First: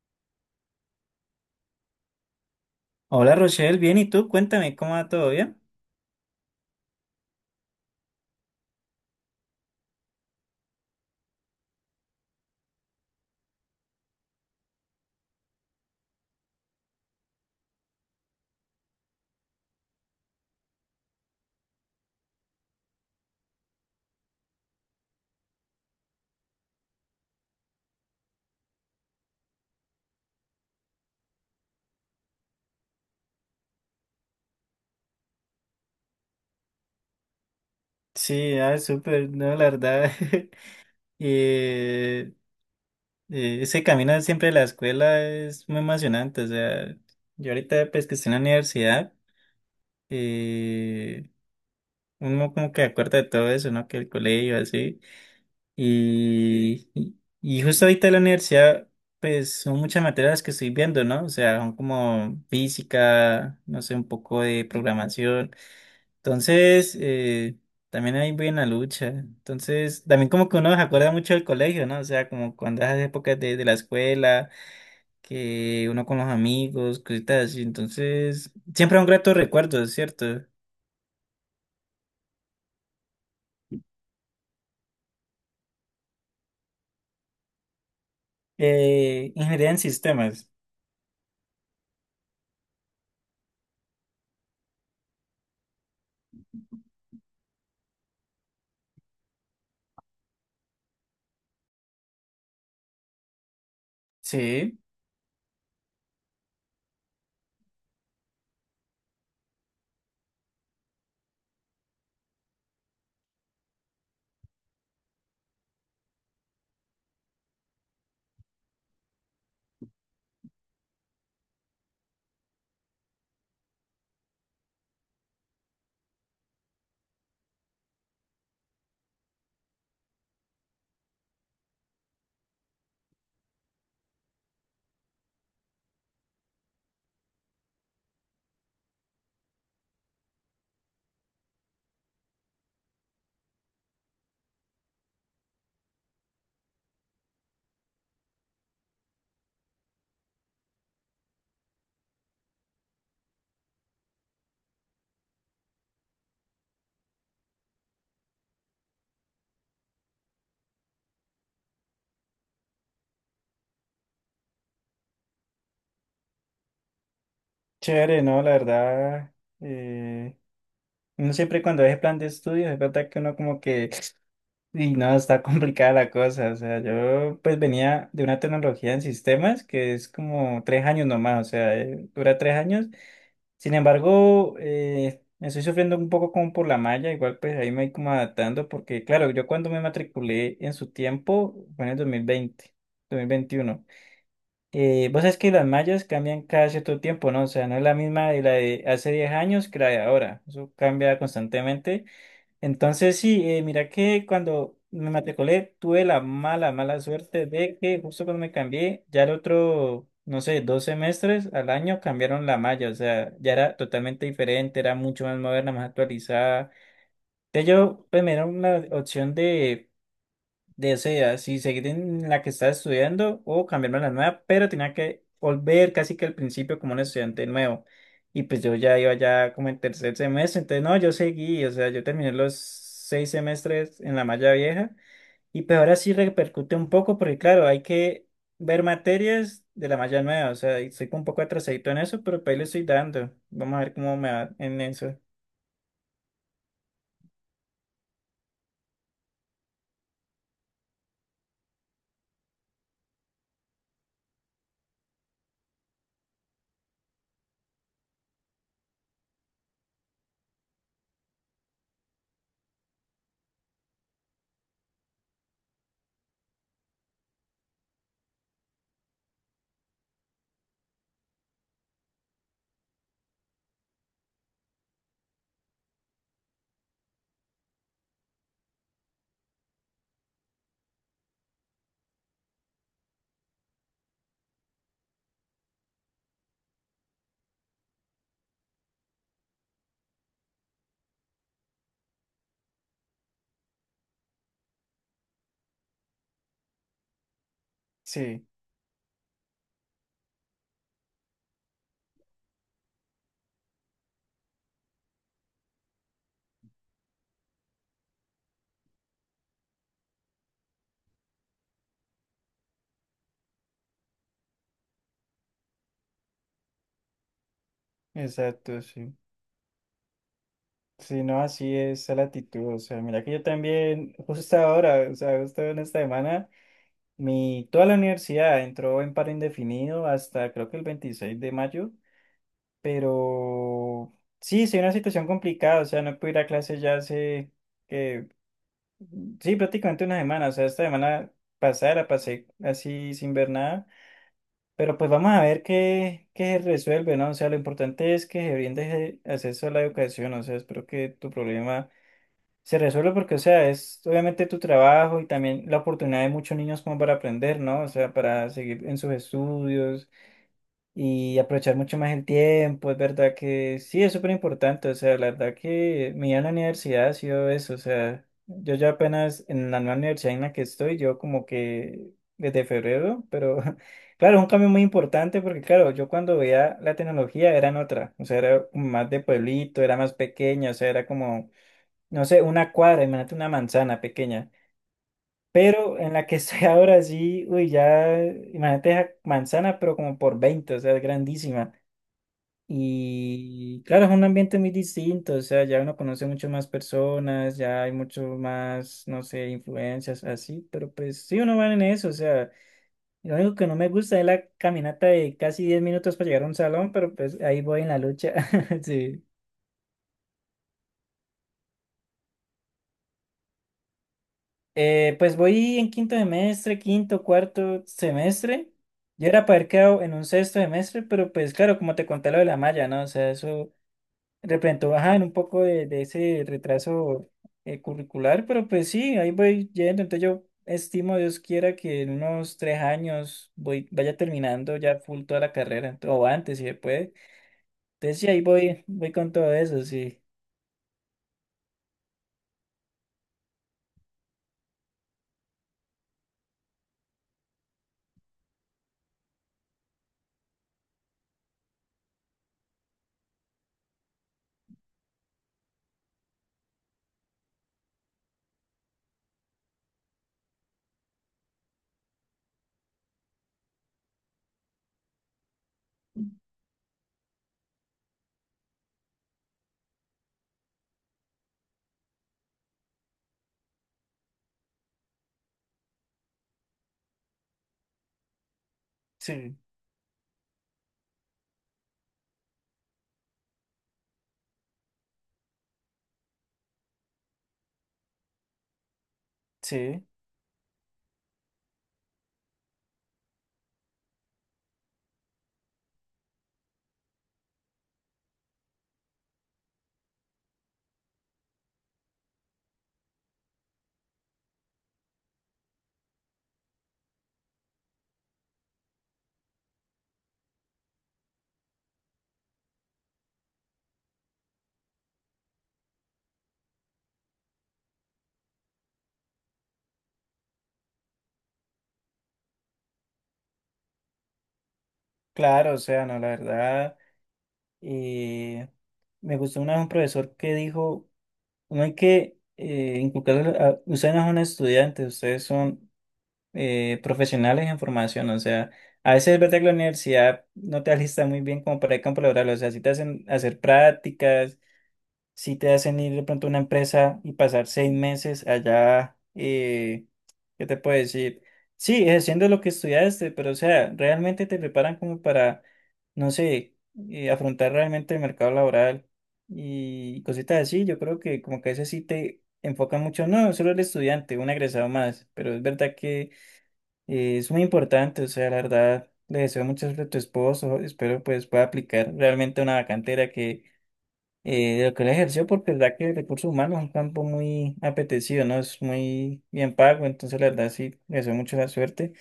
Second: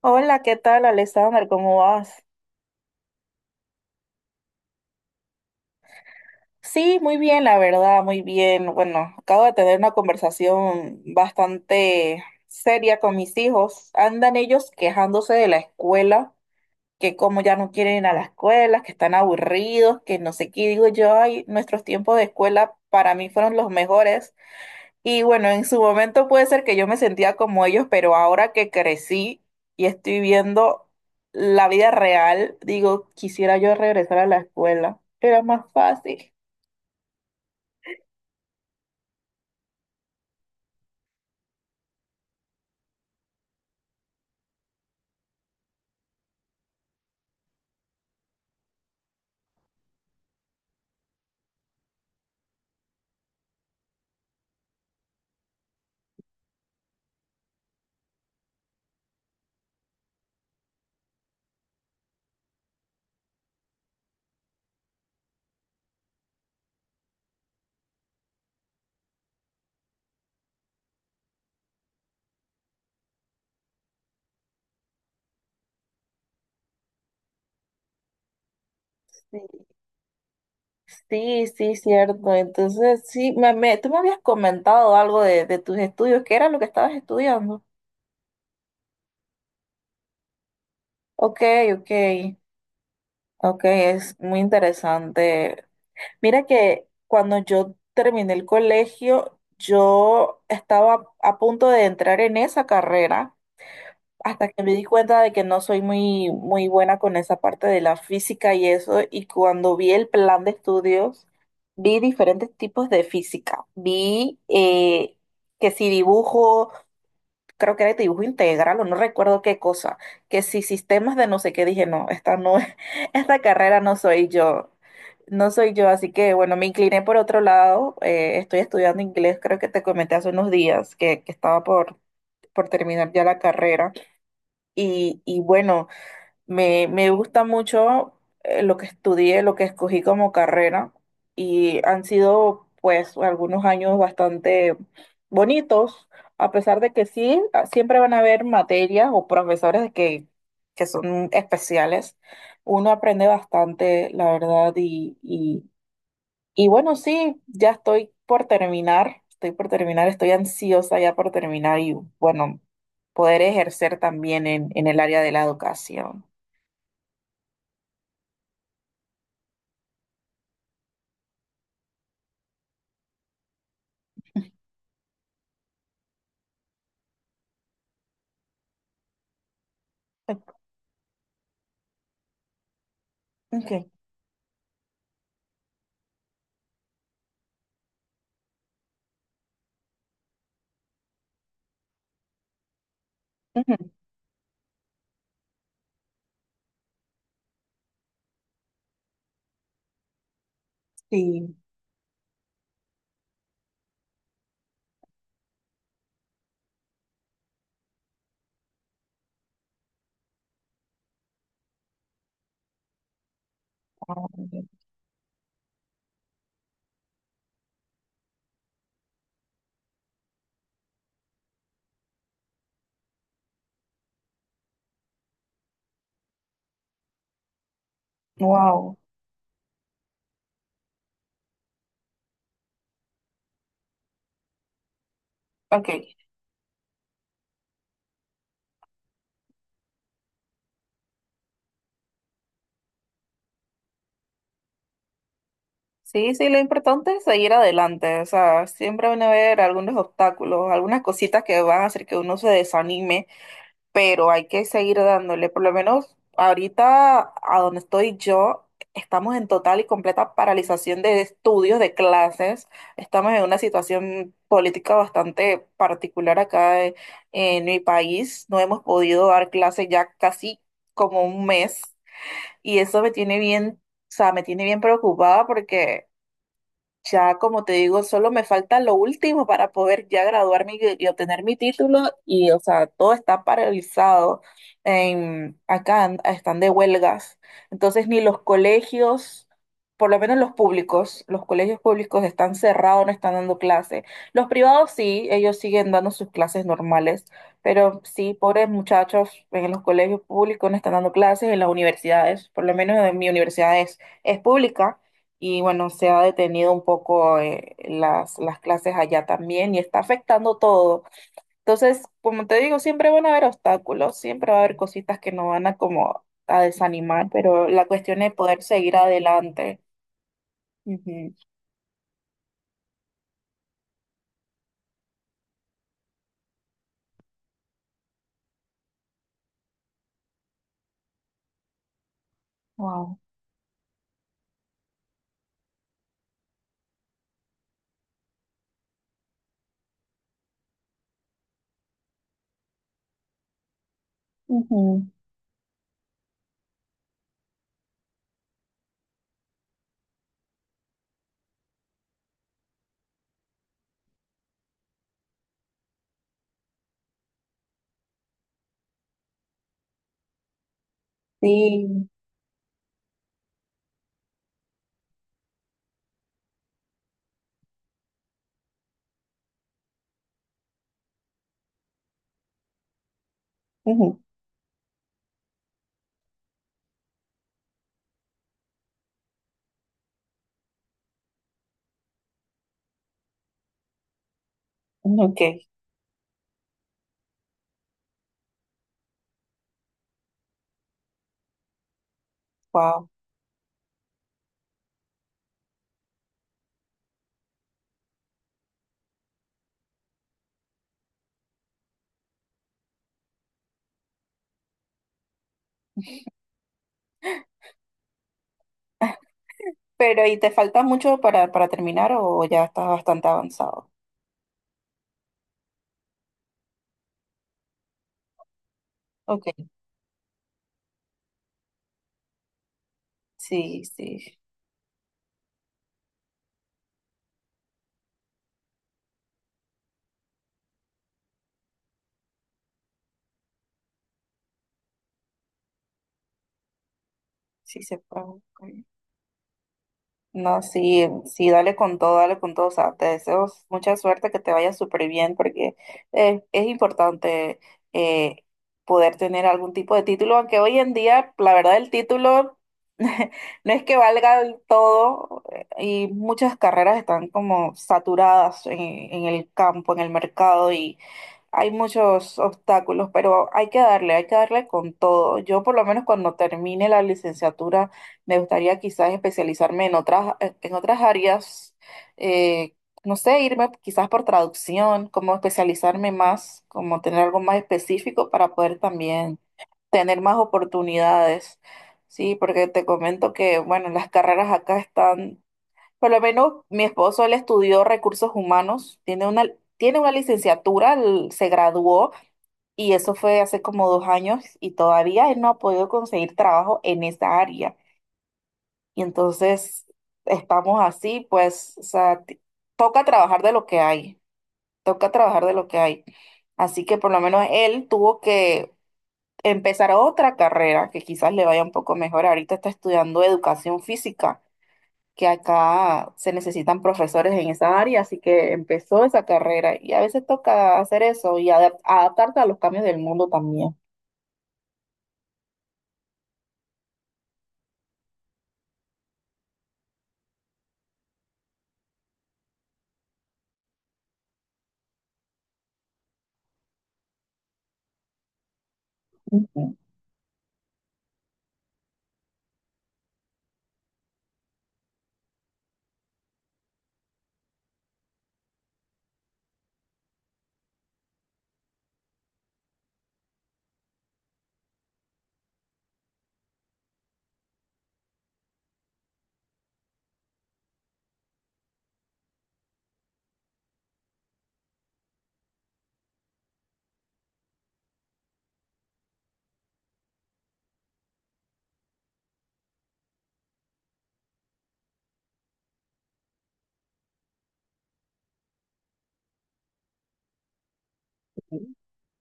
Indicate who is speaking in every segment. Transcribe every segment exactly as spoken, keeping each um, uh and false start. Speaker 1: Hola, ¿qué tal, Alexander? ¿Cómo vas?
Speaker 2: Hola Rochelle, bien, ¿y tú? Cuéntame, ¿cómo va todo bien?
Speaker 1: Sí, muy bien, la verdad, muy bien. Bueno, acabo de tener una conversación bastante seria con mis hijos. Andan ellos quejándose de la escuela, que como ya no quieren ir a la escuela, que están aburridos, que no sé qué. Y digo yo, ay, nuestros tiempos de escuela para mí fueron los mejores. Y bueno, en su momento puede ser que yo me sentía como ellos, pero ahora que crecí y estoy viendo la vida real, digo, quisiera yo regresar a la escuela. Era más fácil.
Speaker 2: Sí, ah, súper, no, la verdad. eh, eh, ese camino siempre de la escuela es muy emocionante. O sea, yo ahorita pues que estoy en la universidad, eh, uno como que acuerda de todo eso, ¿no? Que el colegio, así. Y, y, y justo ahorita en la universidad, pues son muchas materias que estoy viendo, ¿no? O sea, son como física, no sé, un poco de programación. Entonces, eh, también ahí voy la lucha. Entonces, también como que uno se acuerda mucho del colegio, ¿no? O sea, como cuando esas épocas de, de la escuela, que uno con los amigos, cositas así. Entonces, siempre un grato
Speaker 1: Sí,
Speaker 2: recuerdo, ¿cierto?
Speaker 1: sí, sí, cierto. Entonces, sí, me, me- tú me habías comentado algo de, de tus estudios, ¿qué era lo que estabas estudiando?
Speaker 2: Eh, ingeniería en sistemas.
Speaker 1: Ok, ok, ok, es muy interesante. Mira que cuando yo terminé el colegio, yo estaba a punto de entrar en esa carrera hasta que me
Speaker 2: Sí,
Speaker 1: di cuenta de que no soy muy, muy buena con esa parte de la física y eso. Y cuando vi el plan de estudios, vi diferentes tipos de física. Vi eh, que si dibujo, creo que era de dibujo integral o no recuerdo qué cosa, que si sistemas de no sé qué, dije, no, esta no es, esta carrera no soy yo, no soy yo, así que bueno, me incliné por otro lado, eh, estoy estudiando inglés, creo que te comenté hace unos días que, que estaba por, por terminar ya la carrera y, y bueno. Me, me gusta mucho eh, lo que estudié, lo que escogí como carrera y han sido pues algunos años bastante bonitos, a pesar de que sí, ah, siempre van a haber materias o profesores que, que son especiales. Uno aprende bastante, la verdad, y, y, y bueno, sí, ya estoy por terminar, estoy por terminar, estoy ansiosa ya por terminar y bueno, poder ejercer también en en el área de la educación.
Speaker 2: chévere, ¿no? La verdad, eh, uno siempre cuando es plan de estudios, es verdad que uno como que y no, está complicada la cosa. O sea, yo pues venía de una tecnología en sistemas que es como tres años nomás, o sea, eh, dura tres años. Sin
Speaker 1: Okay.
Speaker 2: embargo, eh, me estoy sufriendo un poco como por la malla, igual pues ahí me voy como adaptando porque claro, yo cuando me matriculé en su tiempo fue en el dos mil veinte,
Speaker 1: Ujú.
Speaker 2: dos mil veintiuno. Eh, vos sabés que las mallas cambian cada cierto tiempo, ¿no? O sea, no es la misma de la de hace diez años que la de ahora. Eso cambia
Speaker 1: Sí.
Speaker 2: constantemente. Entonces, sí, eh, mira que cuando me matriculé tuve la mala, mala suerte de que justo cuando me cambié, ya el otro, no sé, dos semestres al año cambiaron la malla, o sea, ya era totalmente diferente, era mucho más moderna, más actualizada. Entonces yo, pues me dieron una opción de desea si seguir en la que está estudiando o cambiarme a la nueva, pero tenía que volver casi que al principio como un estudiante nuevo. Y pues yo
Speaker 1: Wow.
Speaker 2: ya iba ya como en tercer semestre, entonces no, yo seguí, o sea, yo terminé los seis semestres en la malla vieja y pues ahora sí
Speaker 1: Okay.
Speaker 2: repercute un poco porque claro, hay que ver materias de la malla nueva, o sea, y estoy un poco atrasadito en eso, pero pues ahí le estoy dando. Vamos a ver cómo me va en eso.
Speaker 1: Sí, sí, lo importante es seguir adelante. O sea, siempre van a haber algunos obstáculos, algunas cositas que van a hacer que uno se desanime, pero hay que seguir dándole. Por lo menos ahorita, a donde estoy yo, estamos en total y completa paralización de estudios, de clases. Estamos en una situación política bastante particular acá en en mi país. No hemos podido dar clases ya casi como un mes. Y eso me tiene bien, o sea, me tiene bien preocupada porque ya, como te digo, solo me falta lo último para poder ya graduarme y, y obtener mi título y, o sea, todo está paralizado. En, acá an- están de huelgas. Entonces, ni los colegios, por lo menos los públicos, los colegios públicos están cerrados, no están dando clases. Los privados sí, ellos siguen dando sus clases normales, pero sí,
Speaker 2: Sí,
Speaker 1: pobres muchachos en los colegios públicos no están dando clases, en las universidades, por lo menos en mi universidad es, es pública y bueno, se ha detenido un poco eh, las, las clases allá también y está afectando todo. Entonces, como te digo, siempre van a haber obstáculos, siempre va a haber cositas que nos van a como a desanimar, pero la cuestión es poder
Speaker 2: exacto,
Speaker 1: seguir
Speaker 2: sí.
Speaker 1: adelante.
Speaker 2: Sí,
Speaker 1: Ujú.
Speaker 2: no, así es la actitud. O sea, mira que yo también, justo ahora, o sea, justo en esta semana, mi, toda la universidad entró en paro indefinido hasta creo que el veintiséis de mayo,
Speaker 1: Wow.
Speaker 2: pero sí, sí, una situación complicada. O sea, no pude ir a clase ya hace, que, sí, prácticamente una semana. O sea, esta semana pasada la pasé así sin ver nada, pero
Speaker 1: Ujú.
Speaker 2: pues vamos a ver qué, qué se resuelve, ¿no? O sea, lo importante es que se brinde ese acceso a la educación. O sea, espero que tu problema se resuelve porque, o sea, es obviamente tu trabajo y también la oportunidad de muchos niños como para aprender, ¿no? O sea, para seguir en sus estudios y aprovechar mucho
Speaker 1: Sí.
Speaker 2: más el tiempo. Es verdad que sí, es súper importante. O sea, la verdad que mi vida en la universidad ha sido eso. O sea, yo ya apenas en la nueva universidad en la que estoy, yo como que desde febrero, pero
Speaker 1: Ujú.
Speaker 2: claro, es un cambio muy importante porque, claro, yo cuando veía la tecnología era en otra. O sea, era como más de pueblito, era más pequeña, o sea, era como no sé, una cuadra, imagínate una manzana pequeña.
Speaker 1: Ok,
Speaker 2: Pero en la que estoy ahora sí, uy, ya, imagínate esa manzana, pero como por veinte o sea, es grandísima.
Speaker 1: wow.
Speaker 2: Y claro, es un ambiente muy distinto, o sea, ya uno conoce mucho más personas, ya hay mucho más, no sé, influencias así, pero pues sí, uno va en eso, o sea, lo único que no me gusta es la caminata de casi diez minutos para llegar a un salón, pero pues ahí voy en la lucha, sí.
Speaker 1: Pero, ¿y te falta mucho para, para terminar o ya estás bastante avanzado?
Speaker 2: Eh, pues voy en quinto semestre, quinto, cuarto semestre. Yo era
Speaker 1: Ok,
Speaker 2: para haber quedado en un sexto semestre, pero pues claro, como te conté lo de la malla, ¿no? O sea, eso
Speaker 1: sí, sí,
Speaker 2: representó bajar en un poco de, de ese retraso eh, curricular, pero pues sí, ahí voy yendo. Entonces yo estimo, Dios quiera, que en unos tres años voy, vaya terminando ya full toda la carrera, ent- o antes si se puede.
Speaker 1: sí se
Speaker 2: Entonces
Speaker 1: puede.
Speaker 2: sí, ahí
Speaker 1: Ok.
Speaker 2: voy, voy con todo eso, sí.
Speaker 1: No, sí, sí, dale con todo, dale con todo. O sea, te deseo mucha suerte, que te vaya súper bien, porque eh, es importante eh, poder tener algún tipo de título, aunque hoy en día, la verdad, el título no es que valga del todo eh, y muchas carreras están como saturadas en, en el campo, en el mercado hay muchos obstáculos, pero hay que darle, hay que darle con todo. Yo por lo menos cuando termine la licenciatura me gustaría quizás especializarme en otras, en otras áreas, eh, no sé, irme quizás por traducción, como especializarme más, como tener algo más específico para poder también
Speaker 2: Sí,
Speaker 1: tener más oportunidades. Sí, porque te comento que, bueno, las carreras acá están por lo menos mi esposo, él estudió recursos humanos, tiene una, tiene
Speaker 2: sí,
Speaker 1: una licenciatura, él se graduó y eso fue hace como dos años y todavía él no ha podido conseguir trabajo en esa área. Y entonces estamos así, pues, o sea, t- toca trabajar de lo que hay, toca trabajar de lo que hay. Así que por lo menos él tuvo que empezar otra carrera que quizás le vaya un poco mejor. Ahorita está estudiando educación física que acá se necesitan profesores en esa área, así que empezó esa carrera y a veces toca hacer eso y adap- adaptarte a los cambios del mundo también.
Speaker 2: claro, o sea, no, la verdad. Eh, me gustó una vez un profesor que dijo, no hay que eh, inculcarle a- ustedes no son estudiantes, ustedes son eh, profesionales en formación, o sea, a veces es verdad que la
Speaker 1: Ujú.
Speaker 2: universidad no te alista muy bien como para el campo laboral, o sea, si te hacen hacer prácticas, si te hacen ir de pronto a una empresa y pasar seis meses allá, eh, ¿qué te puedo decir? Sí, haciendo lo que estudiaste, pero o sea, realmente te preparan como para, no sé, eh, afrontar realmente el mercado laboral y cositas así. Yo creo que como que a veces sí te enfocan mucho, no, solo el estudiante, un egresado más, pero es verdad que eh, es muy importante, o sea, la verdad. Le deseo mucha suerte a tu esposo, espero pues pueda aplicar realmente una vacantera eh, de lo que él ejerció, porque la verdad que recursos humanos es un campo muy apetecido, ¿no? Es muy bien pago, entonces la verdad sí, le deseo mucho la suerte.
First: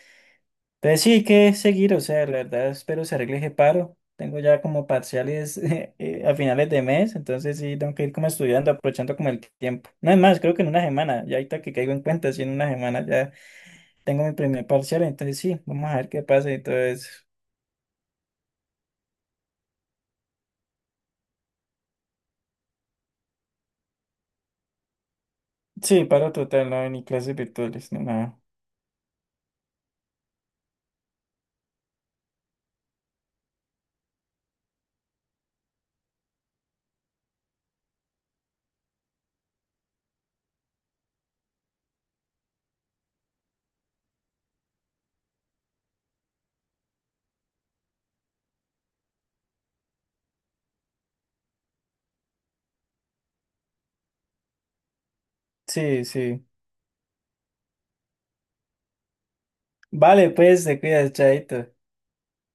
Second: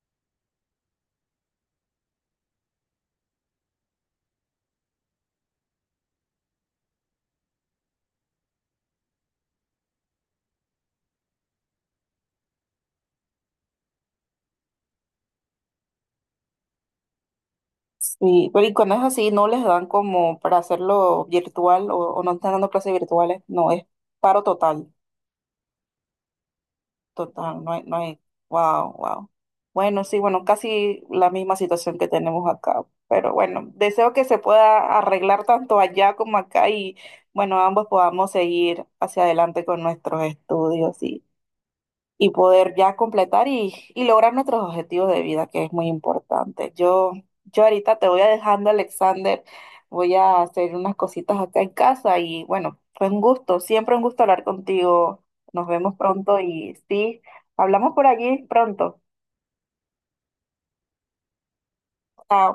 Speaker 2: Entonces sí, hay que seguir, o sea, la verdad espero se arregle ese paro. Tengo ya como parciales eh, eh, a finales de mes, entonces sí, tengo que ir como estudiando, aprovechando como el tiempo. No es más, creo que en una semana, ya ahorita que caigo en cuenta, sí, en una semana ya tengo mi primer parcial, entonces sí, vamos a ver qué pasa y todo eso.
Speaker 1: Sí, pero y cuando es así, no les dan como para hacerlo virtual o, o no están dando clases virtuales, no, es paro total.
Speaker 2: Sí, paro total, no hay ni clases
Speaker 1: Total, no hay,
Speaker 2: virtuales,
Speaker 1: no
Speaker 2: ni
Speaker 1: hay,
Speaker 2: nada.
Speaker 1: wow, wow. Bueno, sí, bueno, casi la misma situación que tenemos acá, pero bueno, deseo que se pueda arreglar tanto allá como acá y bueno, ambos podamos seguir hacia adelante con nuestros estudios y poder ya completar y, y lograr nuestros objetivos de vida, que es muy importante. Yo, yo ahorita te voy a dejando, Alexander. Voy a hacer unas cositas acá en casa y bueno, fue un gusto, siempre un gusto hablar contigo. Nos vemos
Speaker 2: Sí,
Speaker 1: pronto
Speaker 2: sí.
Speaker 1: y sí, hablamos por allí pronto.
Speaker 2: Vale, pues, te cuidas, chaito.
Speaker 1: Chao.